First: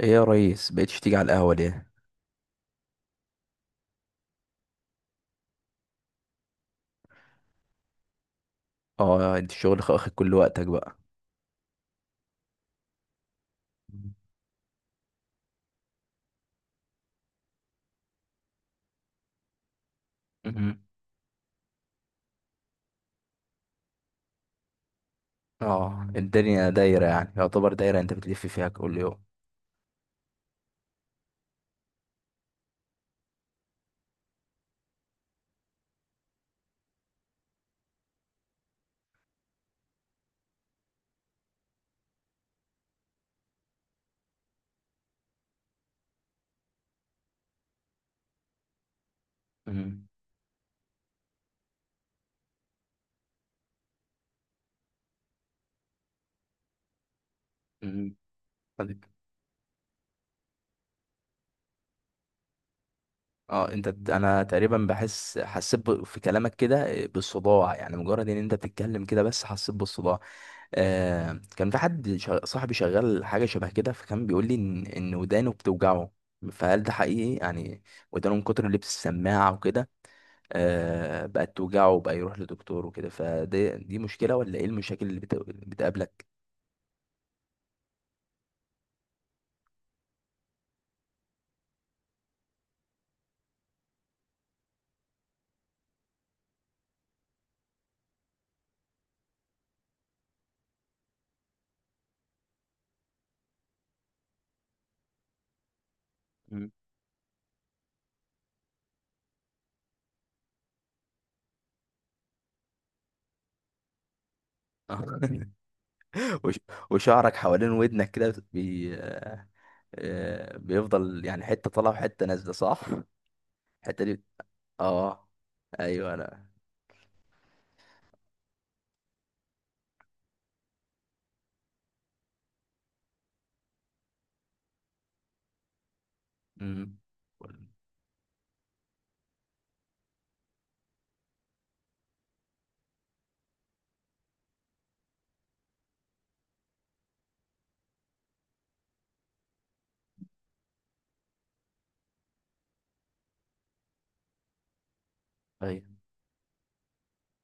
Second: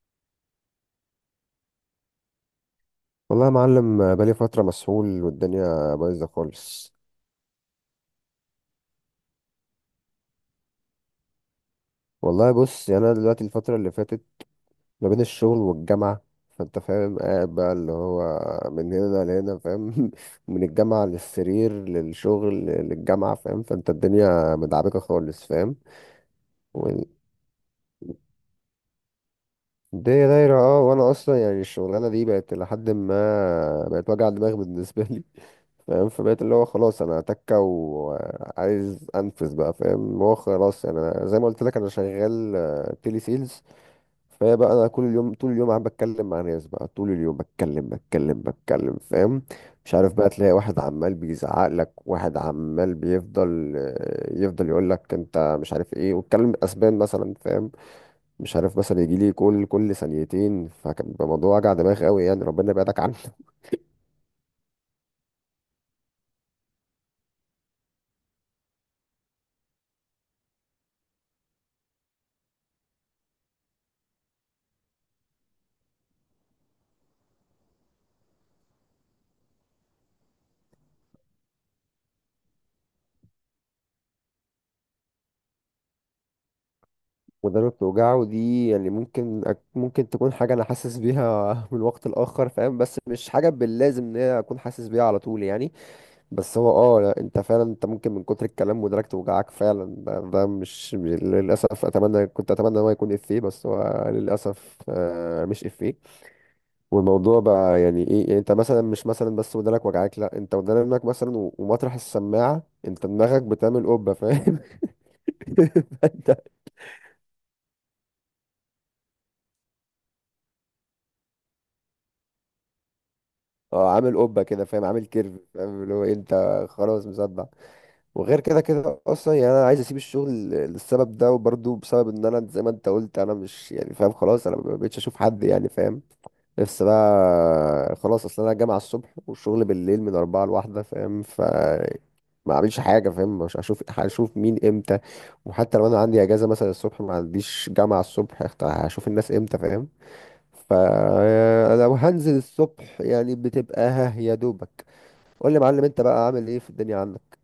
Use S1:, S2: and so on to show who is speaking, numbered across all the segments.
S1: ايه يا ريس بقيتش تيجي على القهوة ليه؟
S2: والله يا معلم بقالي فترة مسحول والدنيا بايظة خالص.
S1: اه انت الشغل واخد كل وقتك بقى.
S2: والله بص، يعني أنا دلوقتي الفترة اللي فاتت ما بين الشغل والجامعة، فأنت فاهم، قاعد بقى اللي هو من هنا لهنا فاهم. من
S1: مهم.
S2: الجامعة للسرير للشغل للجامعة فاهم، فأنت الدنيا مدعبكة خالص
S1: اه الدنيا
S2: فاهم.
S1: دايرة، يعني يعتبر دايرة انت بتلف فيها كل يوم.
S2: الدنيا دايرة، وانا اصلا يعني الشغلانة دي بقت لحد ما بقت وجع دماغ بالنسبة لي فاهم. فبقيت اللي هو خلاص انا هتكة وعايز انفذ بقى فاهم. هو خلاص يعني انا زي ما قلت لك انا شغال تيلي سيلز. فهي بقى انا كل اليوم طول اليوم قاعد بتكلم مع ناس بقى طول اليوم بتكلم بتكلم بتكلم فاهم. مش
S1: مهم.
S2: عارف بقى، تلاقي واحد عمال بيزعق لك، واحد عمال بيفضل يفضل يقول لك انت مش عارف ايه، واتكلم اسبان مثلا فاهم.
S1: مهم.
S2: مش عارف، مثلا
S1: طيب.
S2: يجي لي كل ثانيتين، فكان بيبقى موضوع وجع دماغ قوي، يعني ربنا يبعدك عنه.
S1: اه انت انا تقريبا حسيت في كلامك كده، بالصداع، يعني مجرد ان انت بتتكلم كده بس حسيت بالصداع. آه، كان في حد صاحبي شغال حاجة شبه كده، فكان بيقول لي ان ودانه بتوجعه. فهل ده حقيقي يعني؟ ودانه من كتر اللبس السماعة وكده، بقت توجعه وبقى يروح لدكتور وكده. فدي، دي مشكلة ولا ايه المشاكل اللي بتقابلك؟
S2: ودانه بتوجعه دي يعني ممكن ممكن تكون حاجه انا حاسس بيها من وقت لاخر فاهم، بس مش حاجه باللازم ان هي اكون حاسس بيها على طول يعني. بس هو لا، انت فعلا انت ممكن من كتر الكلام ودانك توجعك فعلا. ده مش للاسف. اتمنى كنت اتمنى إن هو يكون افيه، بس هو للاسف مش افيه.
S1: مم.
S2: والموضوع بقى يعني ايه، يعني انت مثلا مش مثلا بس ودانك وجعاك، لا انت ودانك مثلا و- ومطرح السماعه انت دماغك بتعمل قبه فاهم.
S1: آه.
S2: فانت
S1: وش- وشعرك حوالين ودنك كده بيفضل يعني حتة طالعة وحتة نازلة، صح؟
S2: اه
S1: الحتة
S2: عامل
S1: دي.
S2: قبه كده فاهم، عامل
S1: اه.
S2: كيرف فاهم، اللي هو إيه،
S1: ايوه
S2: انت
S1: انا.
S2: خلاص مصدع. وغير كده كده اصلا يعني انا عايز اسيب الشغل للسبب ده، وبرضه بسبب ان انا زي ما انت قلت انا مش يعني فاهم. خلاص انا ما بقتش اشوف حد يعني فاهم. نفسي
S1: مم.
S2: بقى خلاص، اصل انا الجامعه الصبح والشغل بالليل من أربعة لواحدة فاهم، ف ما اعملش حاجه فاهم. مش هشوف مين امتى. وحتى لو انا عندي اجازه مثلا الصبح ما عنديش جامعه الصبح، هشوف الناس امتى فاهم. فلو هنزل الصبح يعني بتبقى ها يا دوبك. قول لي يا معلم،
S1: ايوه.
S2: انت بقى عامل ايه في الدنيا عندك؟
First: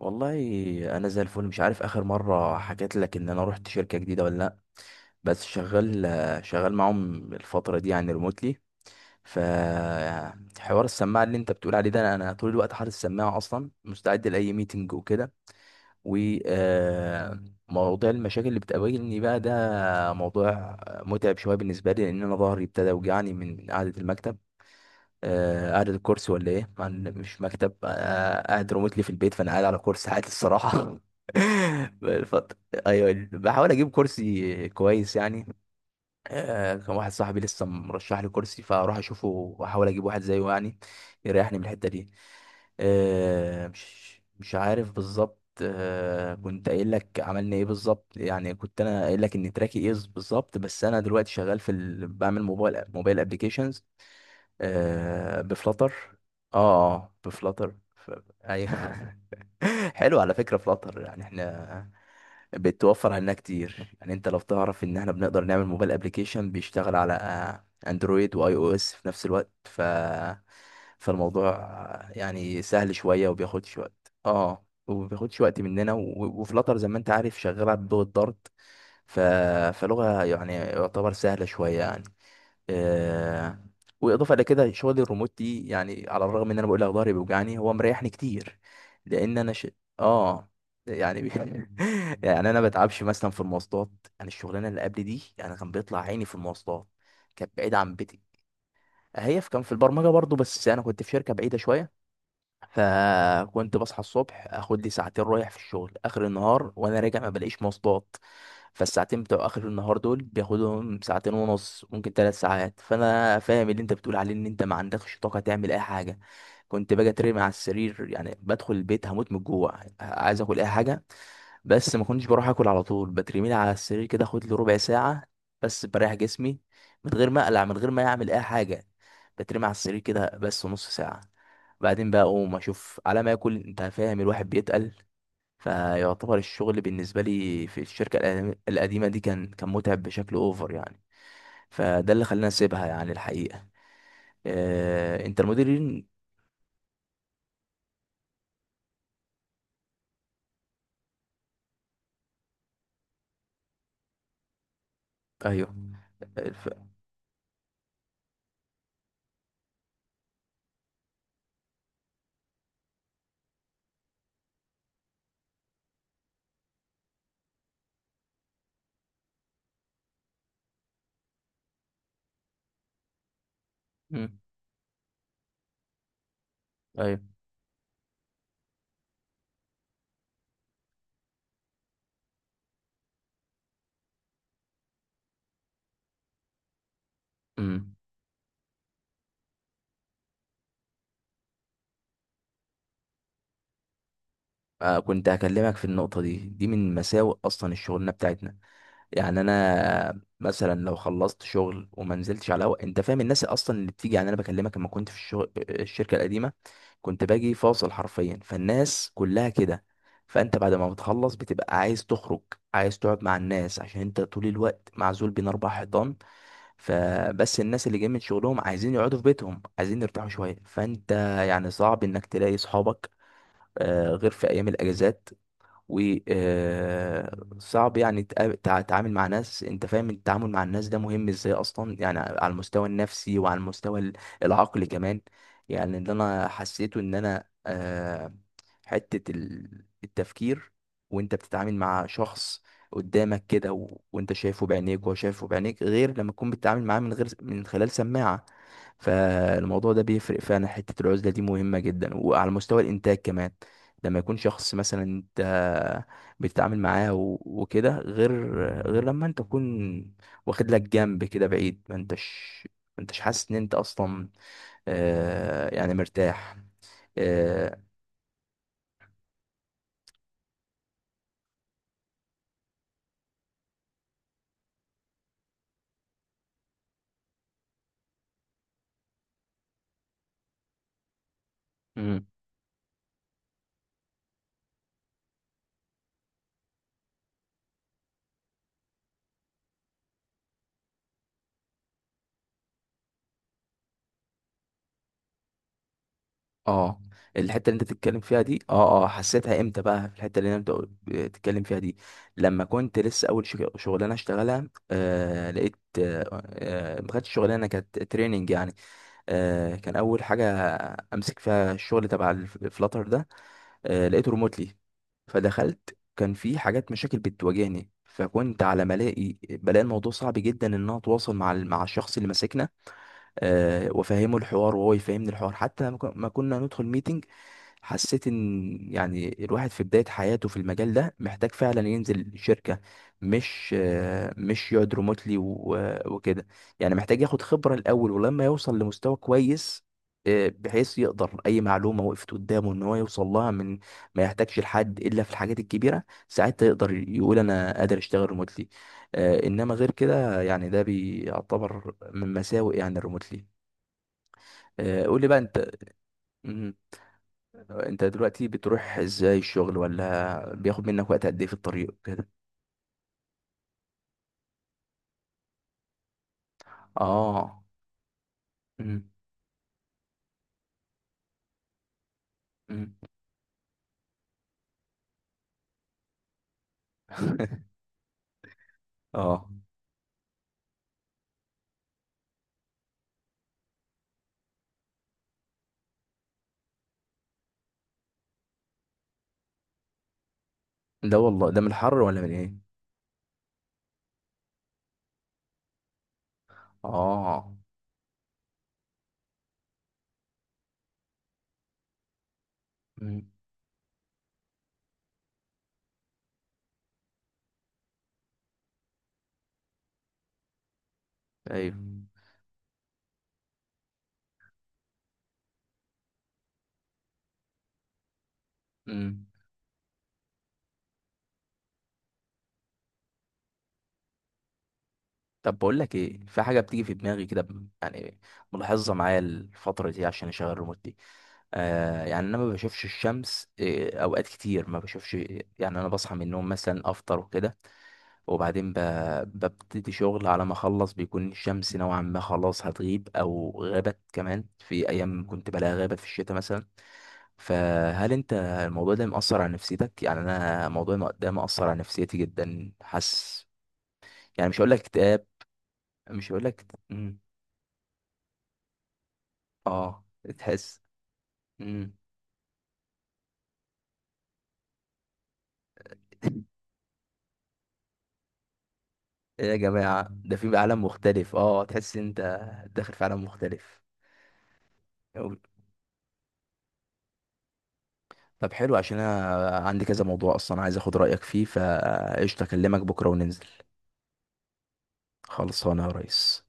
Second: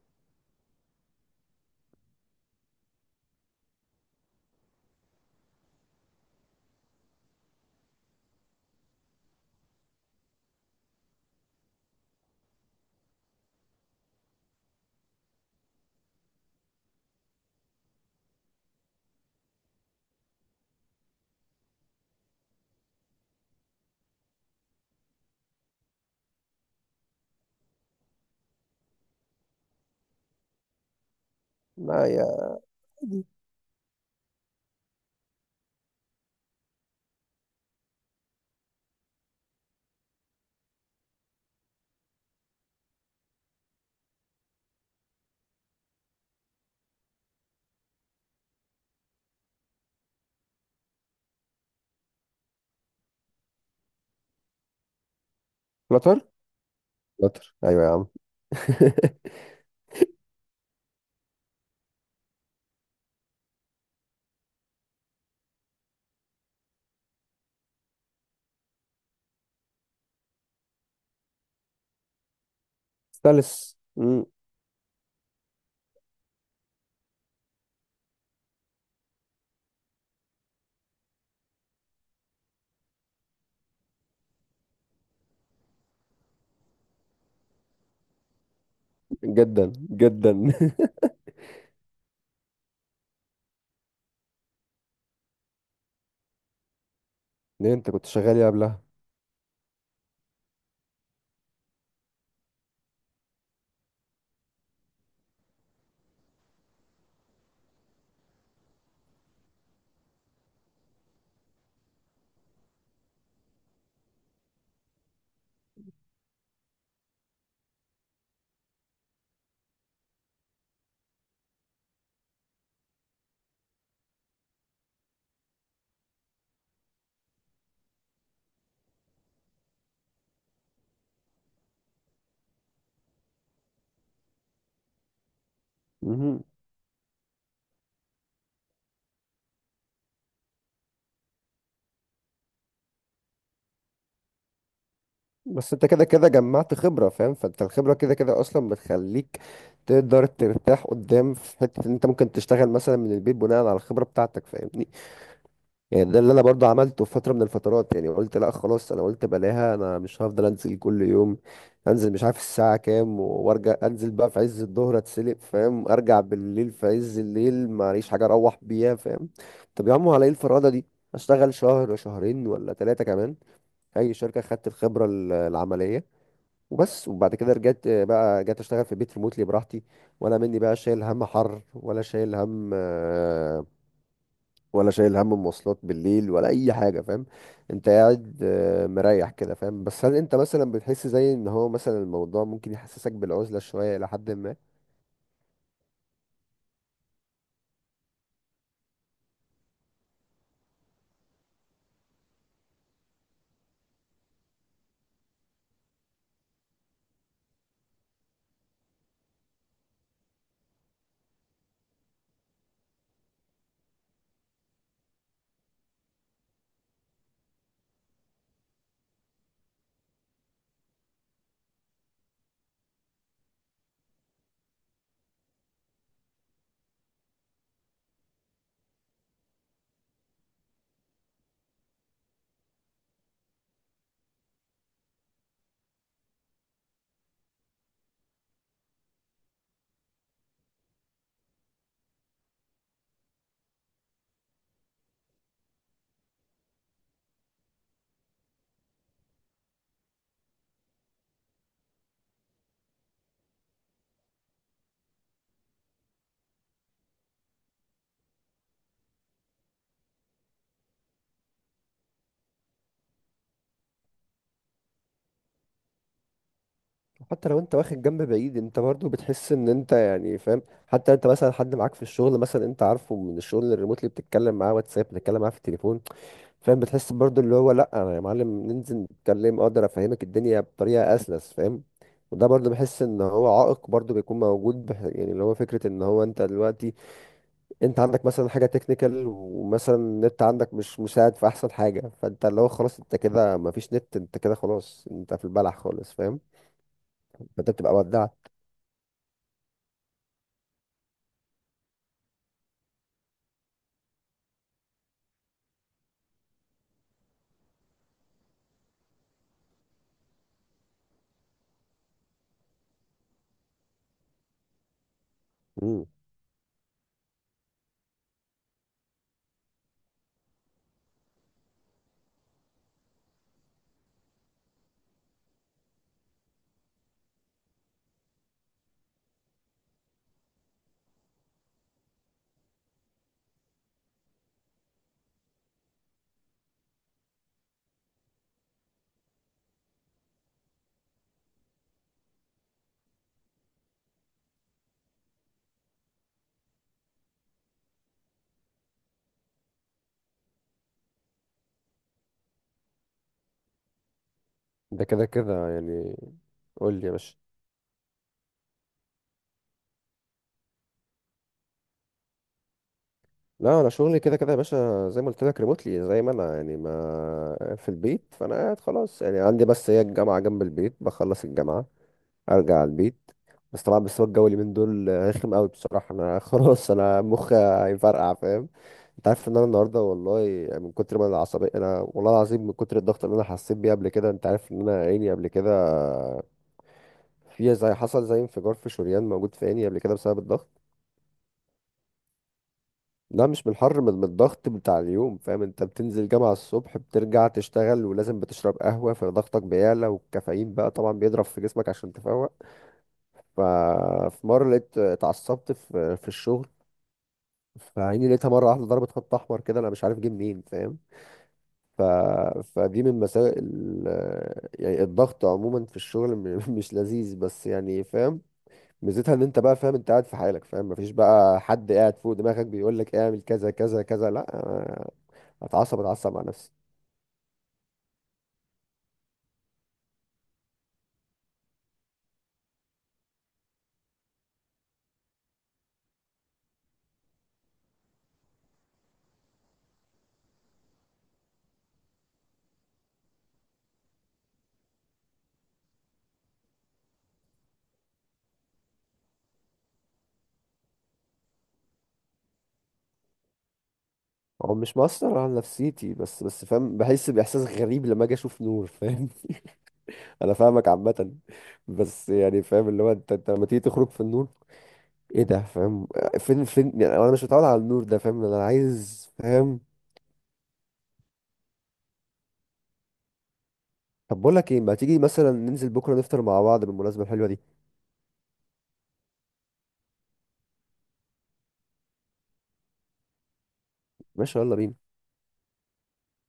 S1: والله انا زي الفل. مش عارف اخر مرة حكيت لك ان انا رحت شركة جديدة ولا لا، بس شغال معاهم الفترة دي يعني ريموتلي. فحوار السماعه اللي انت بتقول عليه ده، أنا طول الوقت حاطط السماعه، اصلا مستعد لاي ميتنج وكده. وموضوع المشاكل اللي بتقابلني بقى، ده موضوع متعب شويه بالنسبه لي، لان انا ظهري ابتدى يوجعني من قعده المكتب، قعده الكرسي ولا ايه، مع إن مش مكتب، قاعد ريموتلي في البيت، فانا قاعد على كرسي عادي الصراحه.
S2: ما يا.
S1: الفترة.
S2: عادي.
S1: ايوه بحاول اجيب كرسي كويس يعني. كان واحد صاحبي لسه مرشح لي كرسي، فاروح اشوفه واحاول اجيب واحد زيه يعني، يريحني من الحته دي، آه، مش مش عارف بالظبط. كنت قايل لك عملنا ايه بالظبط، يعني كنت انا قايل لك ان تراكي ايه بالظبط، بس انا دلوقتي شغال في بعمل موبايل ابلكيشنز، آه بفلاتر.
S2: فلتر.
S1: اه اه
S2: فلتر،
S1: بفلاتر
S2: ايوه يا عم.
S1: ايوه. حلو على فكره. فلاتر يعني احنا بتوفر علينا كتير، يعني انت لو تعرف ان احنا بنقدر نعمل موبايل ابليكيشن بيشتغل على اندرويد واي او اس في نفس الوقت، ف فالموضوع يعني سهل شويه،
S2: ستالس
S1: وبياخدش وقت، وبياخدش وقت مننا. وفلاتر زي ما انت عارف شغاله بلغه دارت، ف... فلغه يعني يعتبر سهله شويه يعني، آه، واضافه الى كده شغل الريموت دي يعني على الرغم ان انا بقول لك ظهري بيوجعني، هو مريحني كتير، لان انا
S2: جدا جدا.
S1: اه يعني، يعني انا ما بتعبش مثلا في المواصلات. انا الشغلانه اللي قبل دي انا كان بيطلع عيني في المواصلات، كانت
S2: ليه،
S1: بعيده
S2: انت
S1: عن
S2: كنت
S1: بيتي.
S2: شغال ايه
S1: هي في كان في البرمجه برضو، بس انا كنت في شركه بعيده شويه، فكنت بصحى الصبح اخد لي ساعتين رايح في الشغل، اخر النهار وانا راجع ما بلاقيش مواصلات، فالساعتين بتوع اخر النهار دول بياخدهم ساعتين ونص، ممكن 3 ساعات. فانا فاهم اللي انت بتقول عليه ان انت ما عندكش طاقه تعمل اي حاجه. كنت باجي اترمي على السرير يعني، بدخل البيت هموت من الجوع عايز اكل اي حاجه، بس ما كنتش بروح اكل على طول، بترميلي على السرير كده اخد لي ربع ساعه بس بريح جسمي، من غير ما اقلع، من غير ما اعمل اي حاجه، بترمي على السرير كده بس نص ساعه. بعدين بقى اقوم اشوف على ما اكل. انت فاهم الواحد بيتقل. فيعتبر
S2: قبلها؟
S1: الشغل بالنسبه لي في الشركه القديمه دي كان متعب بشكل اوفر يعني. فده اللي خلاني اسيبها يعني الحقيقه. انت
S2: بس انت كده
S1: المديرين.
S2: كده جمعت خبرة فاهم، فانت الخبرة كده كده اصلا بتخليك تقدر ترتاح قدام في حتة ان انت ممكن تشتغل مثلا من البيت بناء على الخبرة بتاعتك فاهمني.
S1: ايوه.
S2: يعني ده اللي انا برضو
S1: الف...
S2: عملته في فترة من الفترات، يعني قلت لا خلاص، انا قلت بلاها، انا مش هفضل انزل كل يوم. انزل مش عارف الساعة كام وارجع، انزل بقى في عز الظهر اتسلق فاهم، ارجع بالليل في عز الليل معليش حاجة اروح بيها فاهم. طب يا عم على ايه الفرادة دي؟ اشتغل شهر، شهرين ولا ثلاثة كمان، اي
S1: مم.
S2: شركة، خدت الخبرة العملية وبس.
S1: ايوه.
S2: وبعد كده رجعت، بقى جيت اشتغل في البيت ريموتلي براحتي. ولا مني بقى شايل هم حر، ولا شايل هم ولا شايل هم مواصلات بالليل ولا اي حاجه فاهم. انت
S1: مم.
S2: قاعد مريح كده فاهم. بس هل انت مثلا بتحس زي ان هو مثلا الموضوع ممكن يحسسك بالعزله شويه الى حد ما؟
S1: آه كنت هكلمك في النقطه دي. دي من مساوئ اصلا الشغلانه بتاعتنا. يعني انا مثلا لو خلصت شغل وما نزلتش على هوا، انت فاهم، الناس اصلا اللي بتيجي يعني انا بكلمك لما كنت في الشغل الشركه القديمه، كنت باجي فاصل حرفيا، فالناس كلها كده. فانت بعد ما بتخلص بتبقى عايز تخرج، عايز تقعد مع الناس، عشان انت طول الوقت معزول بين اربع حيطان. فبس الناس اللي جايين من شغلهم عايزين يقعدوا في بيتهم، عايزين يرتاحوا شويه، فانت يعني صعب انك تلاقي صحابك، غير في ايام الاجازات. وصعب يعني تتعامل مع ناس. انت فاهم التعامل مع الناس ده مهم ازاي اصلا، يعني على المستوى النفسي وعلى المستوى العقلي كمان. يعني اللي انا حسيته ان انا، حتة التفكير، وانت بتتعامل مع شخص قدامك كده وانت شايفه بعينيك وهو شايفه بعينيك، غير لما تكون بتتعامل معاه من غير من خلال سماعة. فالموضوع ده بيفرق فعلا. حتة العزلة دي مهمة جدا، وعلى مستوى الإنتاج كمان، لما يكون شخص مثلا انت بتتعامل معاه وكده، غير لما انت تكون واخد لك جنب كده بعيد، ما انتش حاسس ان انت اصلا، يعني مرتاح.
S2: حتى لو انت
S1: آه.
S2: واخد جنب بعيد، انت برضو بتحس ان انت يعني فاهم. حتى انت مثلا حد معاك في الشغل مثلا، انت عارفه، من الشغل الريموتلي بتتكلم معاه واتساب، بتتكلم معاه في التليفون فاهم، بتحس برضو اللي هو لا انا يا معلم ننزل نتكلم اقدر افهمك الدنيا بطريقه اسلس فاهم. وده برضو بحس ان هو عائق برضو بيكون موجود يعني اللي هو فكره ان هو انت دلوقتي، انت عندك مثلا حاجه تكنيكال، ومثلا النت عندك مش مساعد في احسن حاجه، فانت اللي هو خلاص انت كده مفيش نت، انت كده خلاص انت في البلح خالص فاهم،
S1: اه، الحته
S2: فانت
S1: اللي انت
S2: بتبقى
S1: بتتكلم فيها
S2: ودعت.
S1: دي، حسيتها امتى بقى؟ في الحته اللي انت بتتكلم فيها دي، لما كنت لسه اول شغلانه اشتغلها، لقيت، ما كانتش شغلانه، كانت تريننج يعني. كان اول حاجه امسك فيها الشغل تبع الفلاتر ده، لقيته ريموتلي. فدخلت
S2: مم.
S1: كان في حاجات مشاكل بتواجهني، فكنت على ما الاقي بلاقي الموضوع صعب جدا ان انا اتواصل مع مع الشخص اللي ماسكنا، وافهمه الحوار وهو يفهمني الحوار. حتى لما ما كنا ندخل ميتنج، حسيت ان يعني الواحد في بداية حياته في المجال ده محتاج فعلا ينزل شركة، مش يقعد ريموتلي وكده. يعني محتاج ياخد خبرة الأول، ولما يوصل لمستوى كويس، بحيث يقدر أي معلومة وقفت قدامه إن هو يوصل لها من ما يحتاجش لحد إلا في الحاجات الكبيرة، ساعتها يقدر يقول أنا قادر أشتغل ريموتلي. إنما غير كده يعني ده بيعتبر من مساوئ يعني الريموتلي.
S2: ده
S1: قول
S2: كده
S1: لي بقى
S2: كده يعني.
S1: أنت،
S2: قول لي يا باشا.
S1: انت دلوقتي بتروح ازاي الشغل؟ ولا بياخد منك وقت قد ايه في الطريق كده؟
S2: لا، انا شغلي كده كده يا باشا، زي ما قلت لك ريموتلي، زي ما انا يعني
S1: اه.
S2: ما في البيت، فانا قاعد
S1: مم.
S2: خلاص يعني عندي بس هي الجامعه جنب البيت، بخلص الجامعه ارجع على
S1: مم.
S2: البيت. بس طبعا بس هو الجو اللي من دول رخم قوي بصراحه، انا خلاص انا مخي هيفرقع فاهم. انت عارف
S1: اه.
S2: ان انا النهارده والله يعني من كتر ما انا عصبي، انا والله العظيم من كتر الضغط اللي انا حسيت بيه قبل كده، انت عارف ان انا عيني قبل كده فيها زي حصل زي انفجار في شريان موجود في عيني قبل كده بسبب الضغط.
S1: ده والله ده من الحر ولا من ايه؟
S2: لا مش من الحر، من الضغط بتاع اليوم فاهم. انت بتنزل جامعة الصبح، بترجع
S1: اه.
S2: تشتغل، ولازم بتشرب قهوة فضغطك بيعلى، والكافيين بقى طبعا بيضرب في جسمك عشان تفوق.
S1: مم.
S2: ففي مرة لقيت اتعصبت في الشغل، فعيني لقيتها مرة واحدة ضربت خط أحمر كده، أنا مش عارف جه منين فاهم.
S1: ايوه.
S2: ف... فدي من مساوئ يعني الضغط عموما في الشغل مش لذيذ بس يعني فاهم.
S1: مم.
S2: ميزتها ان انت بقى فاهم، انت قاعد في حالك فاهم، مفيش بقى حد قاعد فوق دماغك بيقول لك اعمل كذا كذا كذا، لا
S1: طب بقول لك
S2: اتعصب
S1: ايه،
S2: اتعصب
S1: في
S2: على
S1: حاجه
S2: نفسي.
S1: بتيجي في دماغي كده يعني، ملاحظها معايا الفتره دي عشان اشغل الريموت دي. يعني انا ما بشوفش الشمس، اوقات كتير ما بشوفش. يعني انا بصحى من النوم مثلا افطر وكده، وبعدين ببتدي شغل. على ما اخلص بيكون الشمس نوعا ما خلاص هتغيب او غابت. كمان في ايام كنت بلاقيها غابت في الشتاء مثلا. فهل انت الموضوع ده مأثر على نفسيتك؟ يعني انا الموضوع ده مأثر على نفسيتي جدا، حاسس. يعني مش هقول
S2: هو
S1: لك
S2: مش
S1: اكتئاب،
S2: مؤثر على نفسيتي،
S1: مش
S2: بس
S1: هقول
S2: بس
S1: لك.
S2: فاهم
S1: مم.
S2: بحس باحساس غريب لما اجي اشوف نور فاهم.
S1: اه.
S2: انا
S1: تحس.
S2: فاهمك عامه،
S1: مم.
S2: بس يعني فاهم اللي هو انت لما تيجي تخرج في النور ايه ده فاهم، فين يعني انا مش متعود على النور ده فاهم، انا عايز
S1: ايه يا
S2: فاهم.
S1: جماعة، ده في عالم مختلف. اه، تحس انت داخل في عالم مختلف.
S2: طب بقول لك ايه، ما تيجي مثلا ننزل بكره نفطر مع بعض بالمناسبه الحلوه دي؟
S1: طب حلو، عشان انا عندي كذا موضوع اصلا عايز اخد رايك فيه. فقشطه، اكلمك بكره وننزل.
S2: ماشي يلا بينا.
S1: خلصانه يا ريس.